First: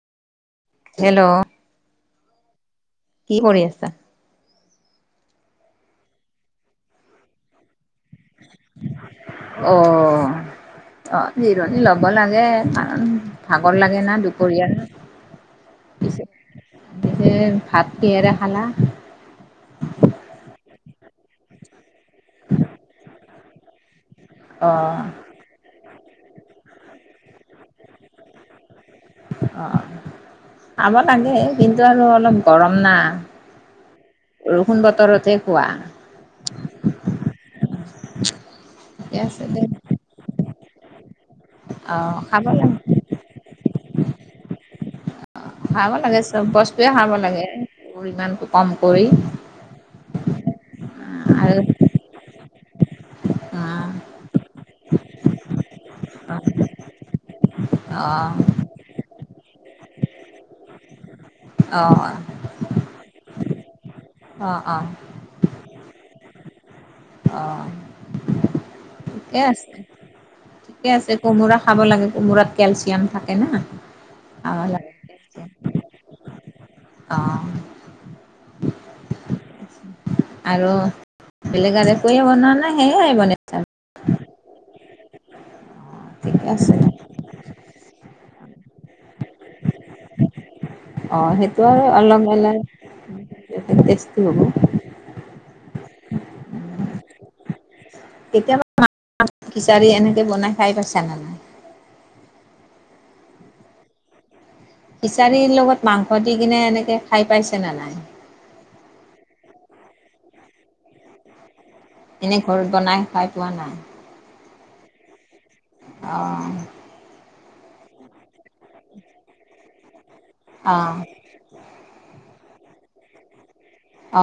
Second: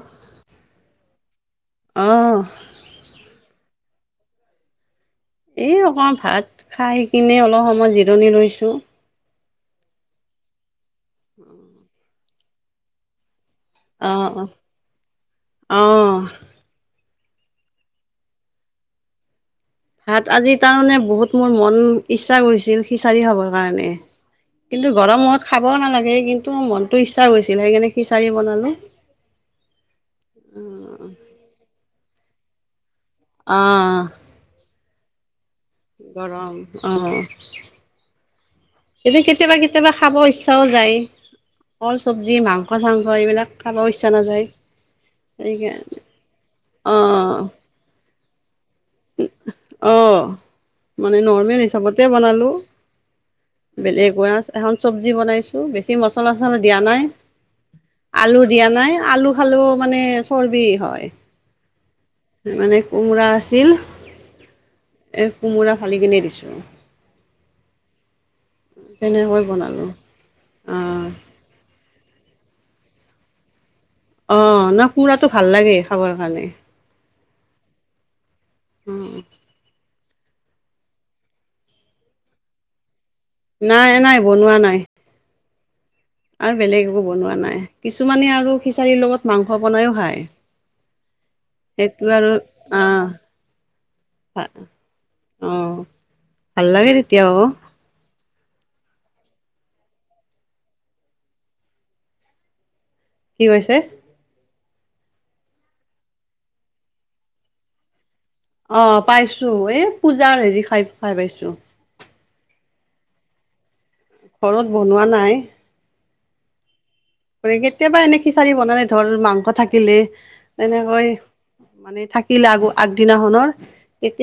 [inaudible] Hello, অহ', কি কৰি আছা? এই অকণ ভাত খাই কিনে অলপ সময় জিৰণি লৈছোঁ। অ', অ', জিৰণি লব লাগে কাৰণ ভাগৰ লাগে না অ', অ', দুপৰীয়াৰ। অ', পিছে -পিছে ভাত কিহেৰে খালা? ভাত আজি তাৰমানে বহুত মোৰ মন ইচ্ছা কৰিছিল খিচাৰি খাবৰ কাৰণে। অ কিন্তু গৰমত খাবও নালাগে কিন্তু মনটো ইচ্ছা গৈছিল সেইকাৰণে খিচাৰি বনালো। অ, খাব লাগে কিন্তু আৰু অলপ গৰম না। অ', বৰষুণ বতৰতহে খোৱা। গৰম অহ। [inaudible] এইযে কেতিয়াবা দে -কেতিয়াবা খাব ইচ্ছাও যায়। ফল, অ ছবজি, খাব লাগে মাংস- চাংস এইবিলাক খাবও ইচ্ছা নাযায়। খাব সেইকাৰণে লাগে চব বস্তুয়ে খাব লাগে পৰিমানটো কম কৰি। উম, অহ, মানে আৰু নৰ্মেল হিচাপতে বনালোঁ। অ বেলেগুৱাচ এখন চবজি বনাইছো বেছি মচলা- চছলা দিয়া নাই। অ আলু দিয়া নাই আলু খালো মানে চৰ্বি হয়। অ'! মানে, কোমোৰা আছিল। অ' অ'! এ, কোমোৰা ফালি কিনে দিছোঁ। অহ', ঠিকে তেনেকৈ আছে বনালোঁ -ঠিকে অঁ আছে কোমোৰা খাব লাগে কোমোৰাত কেলচিয়াম থাকে না। অ, খাব লাগে ন'সুৰাটো ভাল লাগে খাবৰ কাৰণে। অ'! উম! আৰু বেলেগ আৰু একোৱেই বনোৱা নাই, সেয়াই বনাইছে আৰু? নাই, নাই, বনোৱা নাই অঁ, ঠিকে আৰু আছে বেলেগ বনোৱা নাই। কিছুমানে আৰু খিচাৰীৰ লগত মাংস বনাইও খায়। অ'! সেইটো আৰু অলপ মানে, টেষ্টি হ'ব। অ'! ভাল লাগে তেতিয়াও। কেতিয়াবা খিচাৰী এনেকে বনাই খাই পাইছা নে নাই? কি কৈছে? খিচাৰীৰ লগত মাংস দি কিনে, এনেকে খাই পাইছে নে নাই? অ'! পাইছোঁ। এ, পূজাৰ হেৰি খাই -খাই পাইছোঁ। এনেই ঘৰত বনাই খাই পোৱা নাই? ঘৰত বনোৱা নাই। অ'! কেতিয়াবা, এনে খিচাৰি বনালে ধৰ, মাংস থাকিলে, অ এনেকৈ মানে, থাকিলে আগ আগদিনাখনৰ।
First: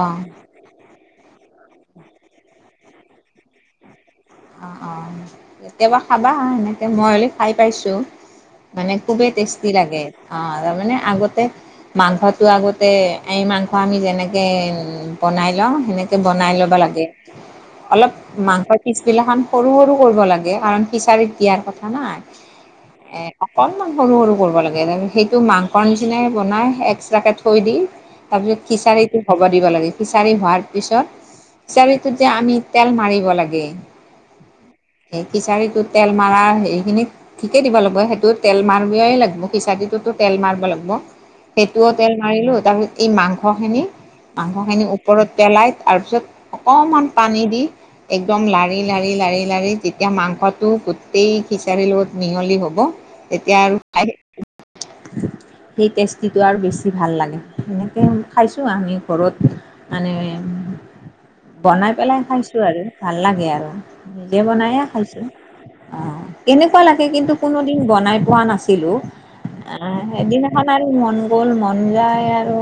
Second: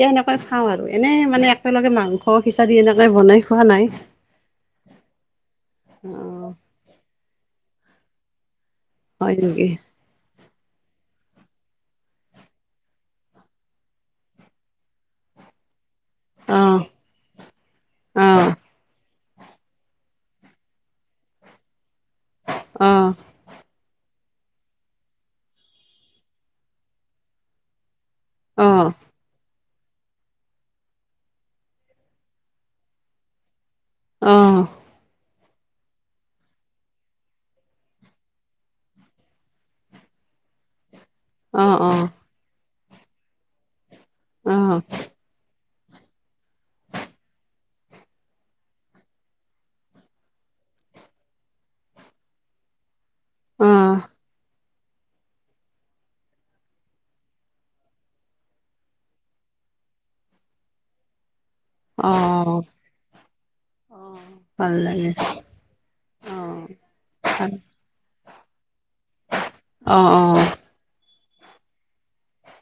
অ সেনেকৈ খাওঁ আৰু। এনেই মানে, একেলগে মাংস খিচাৰী এনেকে বনাই খোৱা নাই। অ' অ'! কেতিয়াবা খাবা হা? অঁ সেনেকে মই হ'লে খাই পাইছোঁ। মানে, খুবেই হয় টেষ্টি নেকি লাগে। অ'! তাৰমানে, আগতে মাংসটো আগতে, এই মাংস আমি যেনেকে বনাই লওঁ, সেনেকে বনাই ল'ব অঁ লাগে। অলপ অঁ মাংস পিচ বিলাখন সৰু- সৰু কৰিব লাগে। কাৰণ, খিচাৰীত দিয়া নাই। অঁ এ, অকণমান সৰু -সৰু কৰিব লাগে। সেইটো মাংস নিছিনাই বনাই। এক্সট্ৰাকে থৈ দি, তাৰপিছত, অঁ খিচাৰীটো হ'ব দিব লাগে। খিচাৰী হোৱাৰ পিছত, খিচাৰীটোত যে আমি, তেল মাৰিব লাগে। অ'! সেই, খিচাৰীটো তেল মাৰা সেইখিনিত ঠিকে দিব লাগিব। সেইটো তেল মাৰিবই লাগিব, খিচাৰিটোতো তেল মাৰিব লাগিব। অঁ সেইটোও তেল মাৰিলোঁ। তাৰপিছত, এই মাংস খিনি, অঁ মাংস খিনি ওপৰত পেলাই, তাৰ পিছত, অকমান পানী দি, একদম লাৰ লাৰি -লাৰি, লাৰি -লাৰি। তেতিয়া, মাংসটো গোটেই খিচাৰীৰ লগত মিহলি হ'ব। তেতিয়া অঁ অঁ আৰু [inaudible] সেই, টেষ্টিটো আৰু বেছি ভাল লাগে। সেনেকে, খাইছোঁ আমি ঘৰত। মানে, বনাই পেলাই অঁ খাইছোঁ আৰু ভাল লাগে আৰু। নিজে ভাল বনাইয়ে লাগে খাইছোঁ। অ'! অঁ কেনেকুৱা লাগে? কিন্তু, কোনোদিন বনাই পোৱা নাছিলোঁ। আঁ অঁ অঁ এদিন [unintelligible] আৰু মন গ'ল! মন যায় আৰু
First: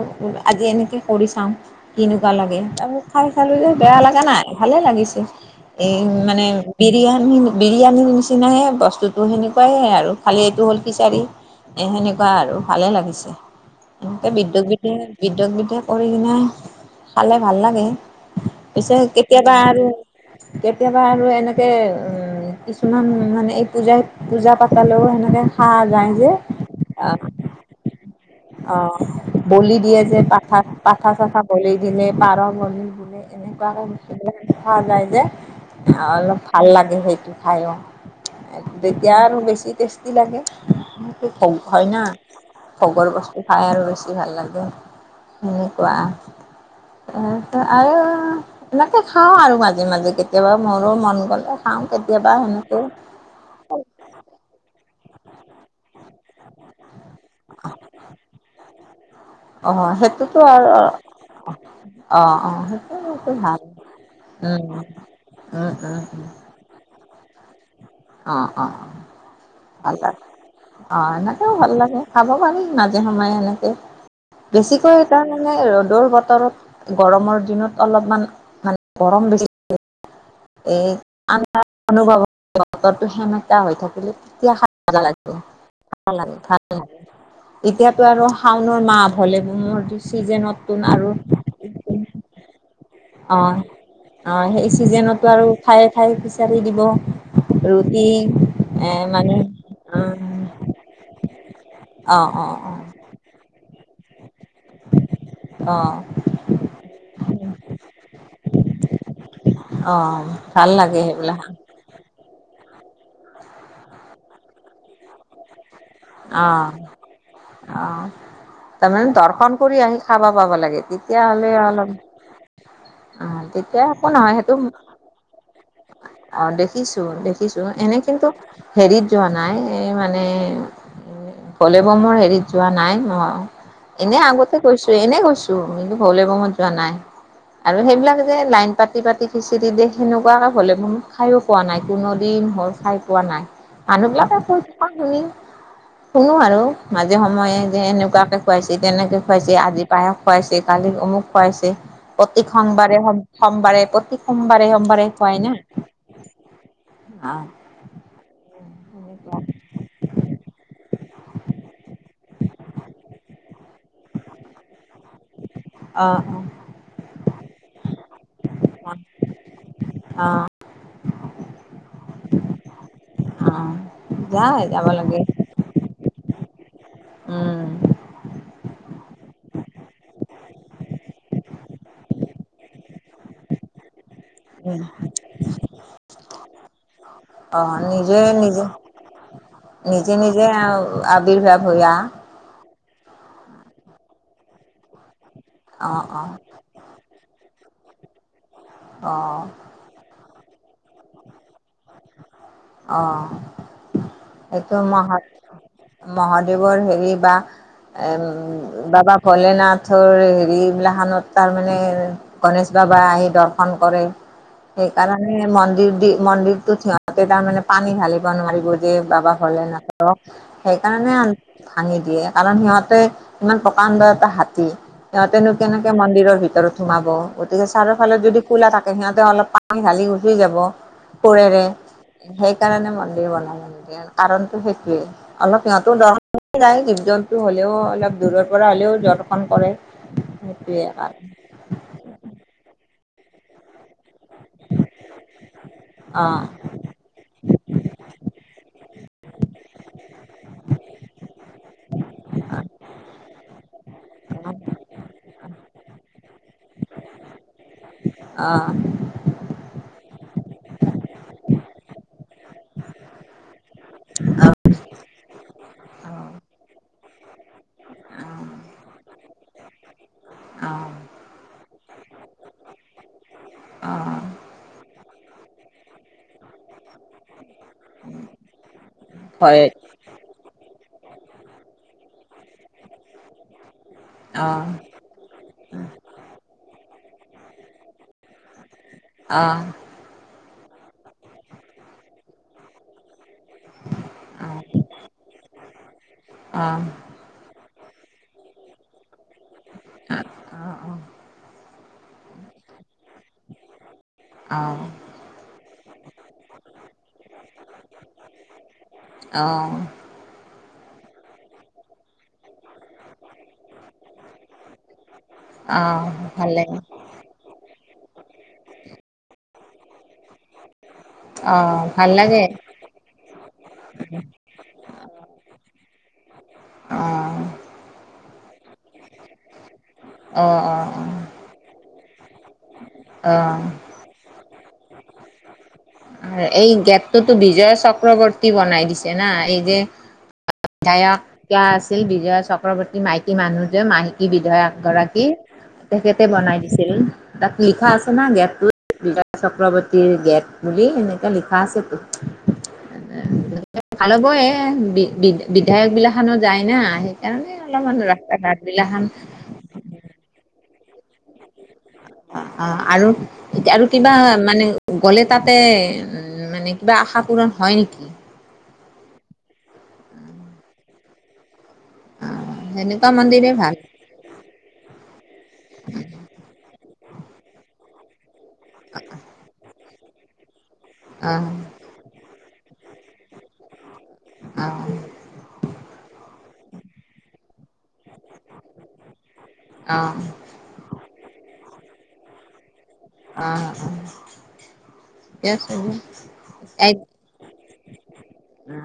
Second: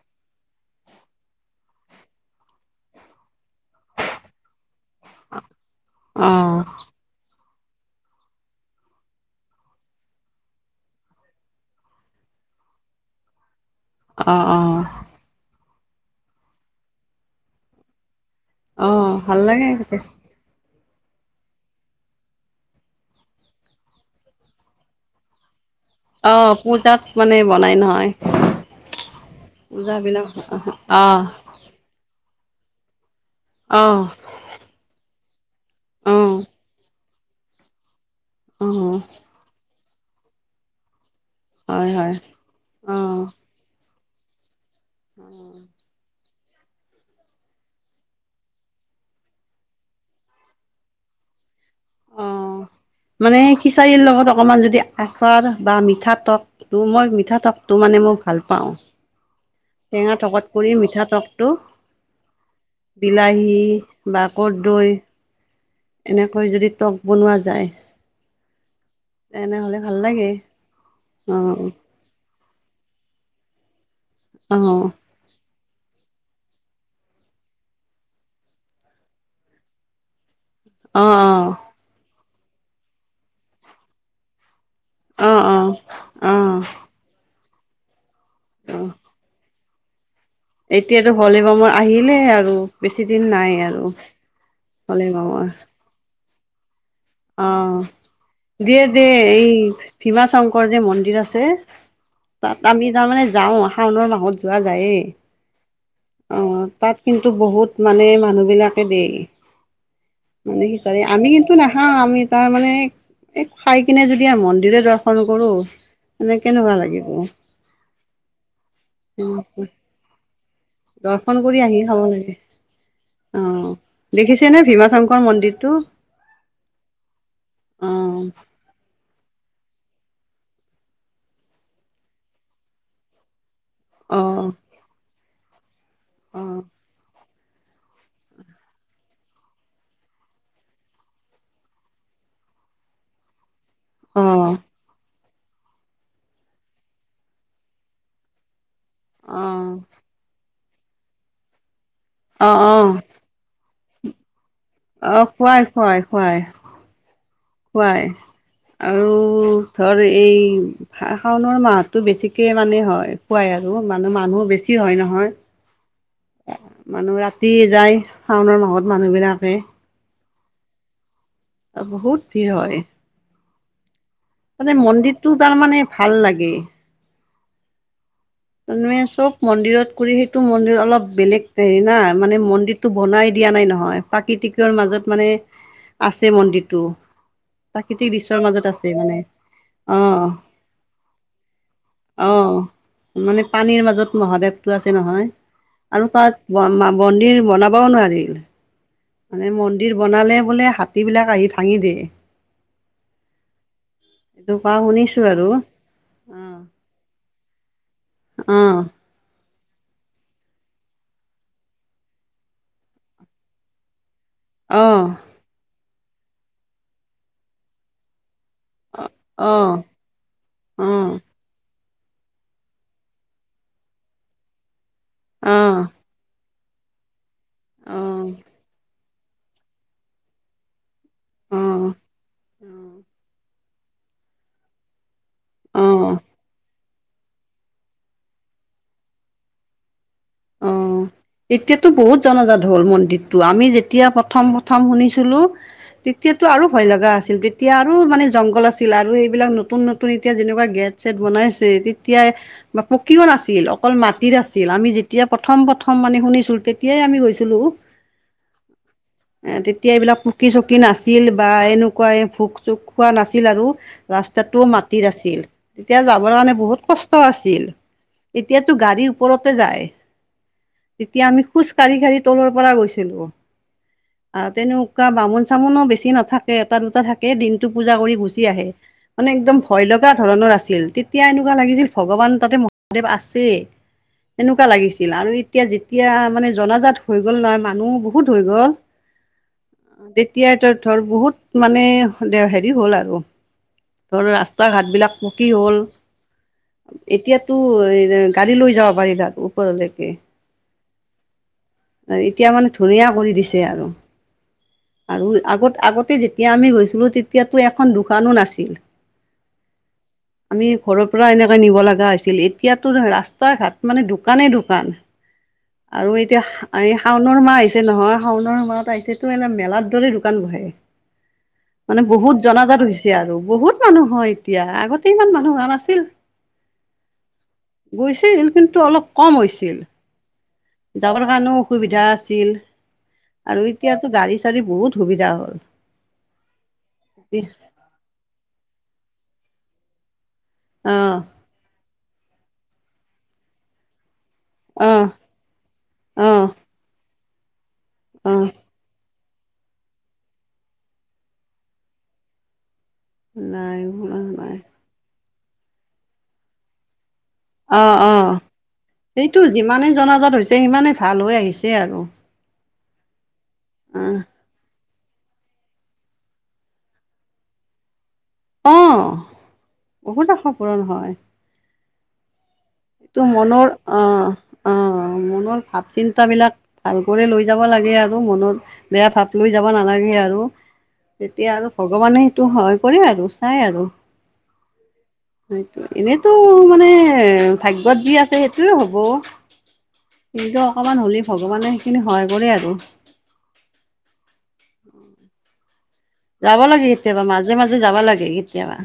আজি, এনেকে কৰি চাওঁ। কেনেকুৱা লাগে? তাৰ পাছত, খাই চালোঁ যে, বেয়া লাগা নাই, ভালেই লাগিছে। এই, অঁ মানে বিৰিয়ানী -বিৰিয়ানীৰ নিচিনাহে বস্তুটো, সেনেকুৱাই আৰু। খালী, এইটো হ'ল-খিচাৰী। এ, সেনেকুৱা আৰু ভালে লাগিছে। এনেকে অঁ বিদ্যু অঁ বিদে বিদ্যুক বিদে কৰি কিনে খালে ভাল লাগে। পিছে অঁ ভাল কেতিয়াবা লাগে আৰু কেতিয়াবা আৰু এনেকে কিছুমান মানে এই পূজাই পূজা পাতলেও সেনেকে খা যায়। যে অ পূজাত অ মানে বনাই নহয়। অ'! বলি দিয়ে যে, পূজাবিলাক পাঠা, পাঠা- অঁ চাঠা। বলি দিলে, পাৰ বলি দিলে, অঁ এনেকুৱাকৈ [unintelligible] ওলাই যে! অঁ অলপ ভাল লাগে সেইটো। খায় অ'! অঁ তেতিয়া আৰু বেছি টেষ্টি লাগে। [unintelligible] হয় না? খবৰ অঁ ল'বাচোন? খাই আৰু বেছি ভাল লাগে সেনেকুৱা। ত আও এনেকে খাওঁ আৰু মাজে মাজে কেতিয়- কেতিয়াবা মোৰো মন গ'লে খাওঁ কেতিয়াবা অঁ সেনেকৈ। মানে খিচাৰীৰ লগত অকমান যদি আচৰ বা মিঠা টপ টো মই পিঠা টপটো মানে মই ভাল পাওঁ। অ টেঙা সেইটোতো টকত আৰু কৰি মিঠা তকটো অ অ সেইটো বিলাহী বা কদৈ অ অ। এনেকৈ যদি টক বনোৱা যায়। অ অ অ তেনেহ'লে ভাল লাগে অ এনেকেও অঁ ভাল লাগে। খাব পাৰিম মাজে সময়ে এনেকে অঁ বেছিকৈ তাৰ মানে ৰ'দৰ বতৰত গৰমৰ দিনত অলপমান মানে গৰম বেছি [inaudible] এ অঁ অঁ আন অনুভৱ বতৰটো সেমেকা হৈ থাকিলে তেতিয়া মজা লাগব অঁ অঁ ভাল লাগে অঁ ভাল লাগে এতিয়াতো আৰু শাওণৰ অঁ মাহ ভলে মৰটি চিজেনত। এতিয়াতো ভলে বামৰ আহিলে আৰু। বেছি দিন অ নাই আৰু অ সেই চিজনতো আৰু ভলীবমৰ খায়ে খায়ে বিচাৰি দিব। অ ৰুটি দিয়ে এ দিয়ে মানে এই ভীমা শংকৰ যে মন্দিৰ আছে। অ অ। অ তাত আমি তাৰমানে যাও শাওণৰ মাহত যোৱা যায়েই। অ। অহ তাত কিন্তু বহুত মানে মানুহবিলাকে দিয়ে গেই। অ মানে ভাল লাগে কিছাৰে আমি সেইবিলাক কিন্তু না- হা আমি তাৰ মানে খাই কিনে যদি মন্দিৰে দৰ্শন কৰো। মানে অ কেনেকুৱা লাগিব। অ তাৰমানে দৰ্শন কৰি আহি খাবা পাব লাগে দৰ্শন তেতিয়াহ'লে কৰি আহি অলপ খাব লাগে অহ অ তেতিয়া একো নহয় দেখিছে সেইটো নে ভীমা শংকৰ মন্দিৰটো অ দেখিছো দেখিছো অ এনে কিন্তু হেৰিত যোৱা নাই এ মানে কলে ব মৰ হেৰিত যোৱা নাই ম। এনে অ আগতে কৈছো এনে কৈছো কিন্তু ভলে অ বমত যোৱা নাই। আৰু সেইবিলাক যে লাইন পাতি পাতি খিচিৰি দিয়ে সেনেকুৱাকে হলে বম খাইও পোৱা নাই কোন দিন হ'ল। খাই পোৱা নাই মানুহ অ বিলাকে কৈ থকা শুনি শুনো আৰু মাজে সময়ে যে এনেকুৱাকে খুৱাইছে তেনেকে অ খুৱাইছে আজি পায়খ খুৱাইছে কালি অমুক খুৱাইছে প্ৰতি অ অ সোমবাৰে সোমবাৰে সোমবাৰে প্ৰতি সোমবাৰে সোমবাৰে অ খুৱাই না খুৱাই খুৱাই আহ খুৱাই আৰু ধৰ এই শাওণ মাহতটো বেছিকে মানে হয় খোৱাই আৰু মানে মানুহ বেছি হয় নহয়। অ। মানুহ ৰাতি যায় শাওনৰ মাহত মানুহ বিলাকে আ। আৰু বহুত ভিৰ হয়। আঁহ। মানে মন্দিৰটো তাৰমানে ভাল লাগে। উম মানুহে চব মন্দিৰত কৰি সেইটো মন্দিৰ অলপ বেলেগ হেৰি না মানে মন্দিৰ টো বনাই দিয়া নাই নহয় প্ৰাকৃতিকৰৰ মাজত মানে আছে মন্দিৰটো। অ', প্ৰাকৃতিক নিজে বিশ্বৰ নিজে মাজত আছে মানে। অ নিজে নিজে আও আৱিৰ্ভাৱ ভূঞা। অঁহ মানে পানীৰ মাজত মহাদেৱটো আছে নহয় অ', আৰু অ', তাত বন বন্দিৰ বনাবও নোৱাৰিল। অ', মানে মন্দিৰ বনালে বোলে হাতীবিলাক আহি ভাঙি দিয়ে। অ কোৱা এইটো শুনিছোঁ মাহত আৰু মহাদেৱৰ হেৰি বা এম অ অ বাবা ভলেনাথৰ হেৰি এইবিলাখানত তাৰমানে গণেশ বাবা আহি দৰ্শন কৰে। অ সেইকাৰণে মন্দিৰ দি মন্দিৰতটোত সিহঁতে তাৰমানে পানী ঢালিব নোৱাৰিব যে বাবা অ ভলেনাথক, অ সেইকাৰণে ভাঙি দিয়ে কাৰণ সিহঁতে ইমান প্ৰকাণ্ড এটা হাতী। অ সিহঁতেনো কেনেকে মন্দিৰৰ ভিতৰত সোমাব, গতিকে চাৰৰ অ ফালত যদি কো'লা থাকে সিহঁতে অলপমান ঢালি গুচি যাব অ কোৰেৰে। সেই কাৰণে মন্দিৰ বনাব নিদিয়ে কাৰণতো সেইটোৱেই, অলপ সিহঁতো অ অ দশ নাই জীৱ-জন্তু টো হ'লেও অলপ দূৰৰ পৰা হ'লেও দৰ্শন কৰে অ সেইটোৱে কাৰণ। এতিয়াতো বহুত জনজাত হল মন্দিৰটো, আমি যেতিয়া প্ৰথম প্ৰথম শুনিছিলো, তেতিয়াতো অ' আৰু ভয় লগা আছিল, তেতিয়া আৰু মানে জংঘল আছিল আৰু এইবিলাক নতুন নতুন এতিয়া যেনেকুৱা গেট ছেট বনাইছে তেতিয়াই পকীও নাছিল, অকল মাটিত আছিল আমি যেত তিয়া প্ৰথম প্ৰথম মানে শুনিছিলো, তেতিয়াই আমি গৈছিলোঁ। অ [inaudible] তেতিয়া এইবিলাক পুকী-চুকী নাছিল বা এনেকুৱা এই পোক-চোক খোৱা নাছিল আৰু ৰাস্তাটোও মাটিৰ আছিল, তেতিয়া যাবৰ কাৰণে বহুত কষ্ট আছিল। এতিয়াতো গাড়ীৰ ওপৰতে যায়। অ' তেতিয়া আমি খোজ কাঢ়ি কাঢ়ি তলৰ পৰা গৈছিলোঁ। অ' আৰু তেনেকুৱা বামুণ চামুণো বেছি নাথাকে এটা দুটা থাকে, দিনটো পূজা কৰি গুচি আহে। মানে একদম হয় ভয় লগা ধৰণৰ আছিল, এতিয়া এনেকুৱা লাগিছিল ভগৱান তাতে মহাদেৱ আছে, তেনকুৱা অ' লাগিছ ছিল আৰু এতিয়া যেতিয়া মানে জনাজাত হৈ গ'ল নহয় মানুহ বহুত হৈ গ'ল, অঁহ। তেতিয়া ত ধৰ বহুত মানে হেৰি হল আৰু। ধৰা ৰাস্তা-ঘাট বিলাক পকী হ'ল। অঁহ। এতিয়াতো গাড়ী লৈ যাব পাৰি তাত ওপৰলৈকে। অ এতিয়া মানে ধুনীয়া কৰি দিছে আৰু। অঁ। আৰু আগত আগতে যেতিয়া আমি গৈছিলোঁ তেতিয়াতো এখন দোকানো নাছিল। অঁহ। আমি ঘৰৰ পৰা এনেকে নিব লগা হৈছিল, এতিয়াতো ৰাস্তা-ঘাট মানে দোকানে দোকান। অ আৰু এতিয়া ভাল লাগে এই শাওণ মাহ আহিছে নহয়, শাওণ মাহত আহিছে তটো এনে মেলাৰ দৰে দোকান বহে, অ মানে ভাল লাগে বহুত জনাজাত হৈছ এতিয়া আৰু বহুত মানুহ হয় এতিয়া, আগতে ইমান মানুহ হোৱা নাছিল। অ গৈছিল কিন্তু অলপ কম হৈছিল। অ অ। যাবৰ কাৰণেও অসুবিধা আছিল অ অ আৰু এতিয়াতো গাড়ী চাড়ী বহুত সুবিধা হ'ল। এই গেটটোতো বিজয় চক্ৰৱৰ্তী বনাই দিছে না এই যে [unintelligible] অ', বিধায়ক আছিল বিজয়া চক্ৰৱৰ্তী মাইকী মানুহ যে মাই কি বিধায়ক অ', গৰাকী তেখেতে অ', বনাই দিছিল, তাক লিখা আছে না অ', গেটটোত। বিজয়া চক্ৰৱৰ্তীৰ গেট বুলি এনেকা লিখা আছে তো। নাই শুনা ভাল'ব এ নাই। বি বি বিধায়ক বিলাখানো যায় না সেইকাৰণে অলপমান ৰাস্তা ঘাট বিলা খান এইটো যিমানে জনাজাত হৈছে সিমানে ভাল হৈ আহিছে আৰু। অ অ আৰু আৰু অ কিবা মানে গ'লে তাতে উম মানে কিবা আশা পূৰণ হয় নেকি? অ বহুত আশা পূৰণ হয়। অ সেনেকুৱা তোৰ মন্দিৰে মনৰ ভাল অহ। অ মনৰ ভাৱ চিন্তাবিলাক ভাল কৰি লৈ যাব লাগে আৰু মনৰ বেয়া ভাৱ লৈ যাব নালাগে আৰু অ তেতিয়া আৰু ভগৱানে সেইটো হয় কৰে আৰু চাই আৰু। অহ। হয়তো, এনেতো মানে ভাগ্যত যি আছে সেইটোয়ে হ'ব। অ কিন্তু অকণমান হ'লে, ভগৱানে সেইখিনি সহায় কৰে আৰু। অ অ ঠিকে আছে যাব লাগে এই কেতিয়াবা মাজে মাজে যাব লাগে কেতিয়াবা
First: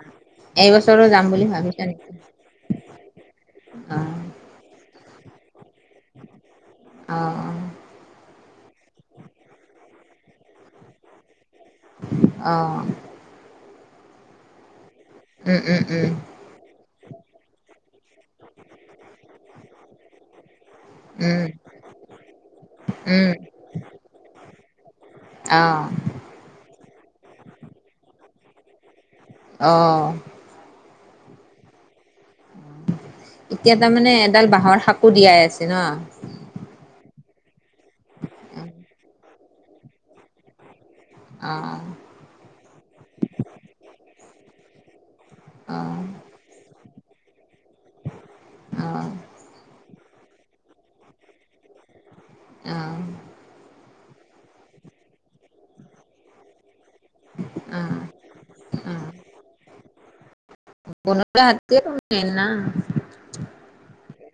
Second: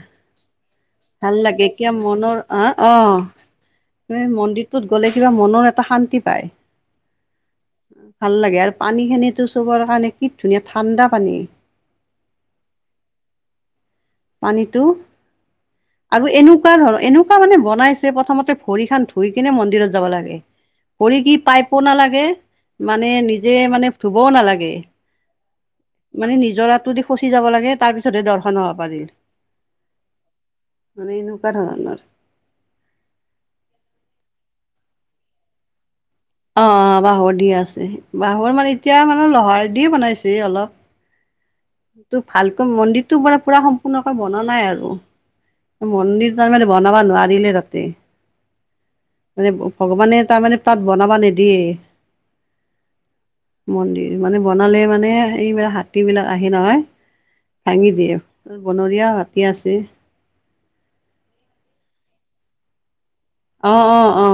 এইবছৰো যাম ভাল বুলি লাগে ভাবিছা এতিয়া নেকি? মনৰ অ অ মন্দিৰটোত এ গ'লে কিবা মনৰ কিবা শান্তি পায়। অ ভাল লাগে আৰু পানীখিনিতো চবৰ কাৰণে কি ধুনীয়া ঠাণ্ডা পানী। অ পানীতো উম উম উম আৰু এনেকোৱা ধৰ এনেকোৱা মানে বনাই ছে প্ৰথমতে ভৰি খন ধুই কিনে মন্দিৰত যাব লাগে। ভৰি কি উম পাইপো নালাগে মানে উম নিজে মানে ধুবও নালাগে। অ মানে নিজৰাতো দি খচি যাব লাগে তাৰ পিছতহে দৰ্শন হ'ব পাৰি। অ মানে এনেকোৱা ধৰণৰ। এতিয়া তাৰমানে এডাল বাঁহৰ সাঁকো দিয়াই আছে ন। অ অ বাঁহৰ দিয়া আছে। বাঁহৰ মানে এতিয়া মানে লহাৰ দিয়ে বনাইছে অলপ। অ টো ভালকৈ মন্দিৰটো মানে পুৰা সম্পূৰ্ণকৈ বনা নাই আৰু। অ মন্দিৰ তাৰমানে বনাব নোৱাৰিলে তাতে। অ মানে ভগৱানে তাৰমানে তাত বনাবা নিদিয়ে। অ মন্দিৰ মানে বনালে মানে এইবিলাক হাতী বিলাক আহে নহয়। অ ভাঙি দিয়ে অ অ'। বনৰীয়া হাতী আছে। বনৰীয়া হাতীয়েতো দিয়ে ন। অ অ অ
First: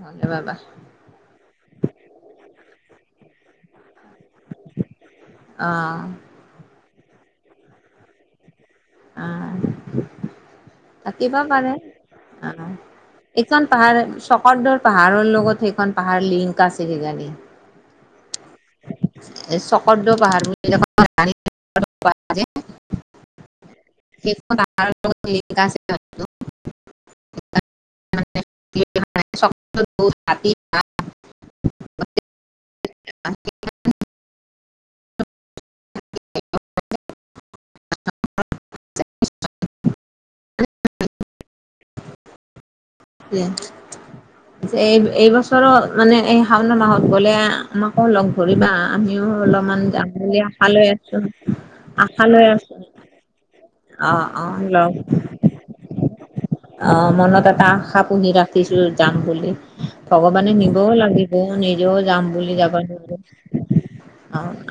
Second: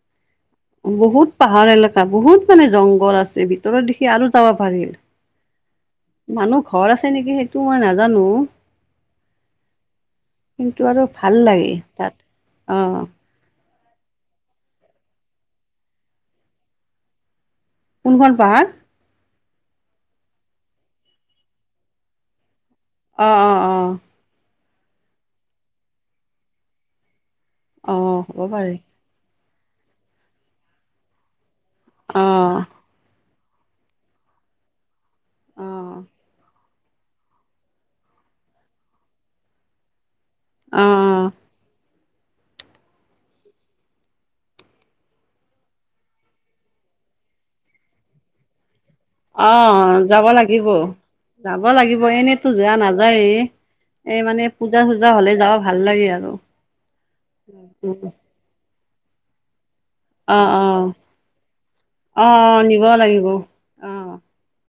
ভালে পাবা। বহুত পাহাৰ এলেকা বহুত মানে জংঘল আছে ভিতৰত দেখি আৰু যাব পাৰিল। অ মানুহ ঘৰ আছে নেকি সেইটো মই নাজানো। অ কিন্তু আৰু থাকিব ভাল পাৰে লাগে তাত অ অহ এইখন পাহাৰ চকদৰ পাহাৰৰ লগত সেইখন পাহাৰ লিংক আছে কিজানি কোনখন পাহাৰ চকদৰ পাহাৰ বুলিয়ে কয় [unintelligible] অ অ অ সেইখন আকাৰত টো লিখা আছে সেইটো অ হ'ব পাৰে। বহুত হাতী। অ অ'হ। [unintelligible] অ'হ, অ'হ। এই এইবছৰত মানে এই শাওনা মাহত গলে আমাক কো লগ ধৰিবা আমিও অলপমান অ' যাম বুলি যাব বুলি আশা লাগিব, লৈ আছো যাব লাগিব আশা লৈ এনেইতো আছো [unintelligible] অ এই অ মানে ল পূজা চূজা হ'লে যাব ভাল লাগে আৰু। অ মনত এটা আশা পু পুহি ৰাখিছো যাম বুলি অ' ভগৱানে নিবও অ' লাগিব নিজেও যাম বুলি অ' যাব নিব নোৱাৰো লাগিব অ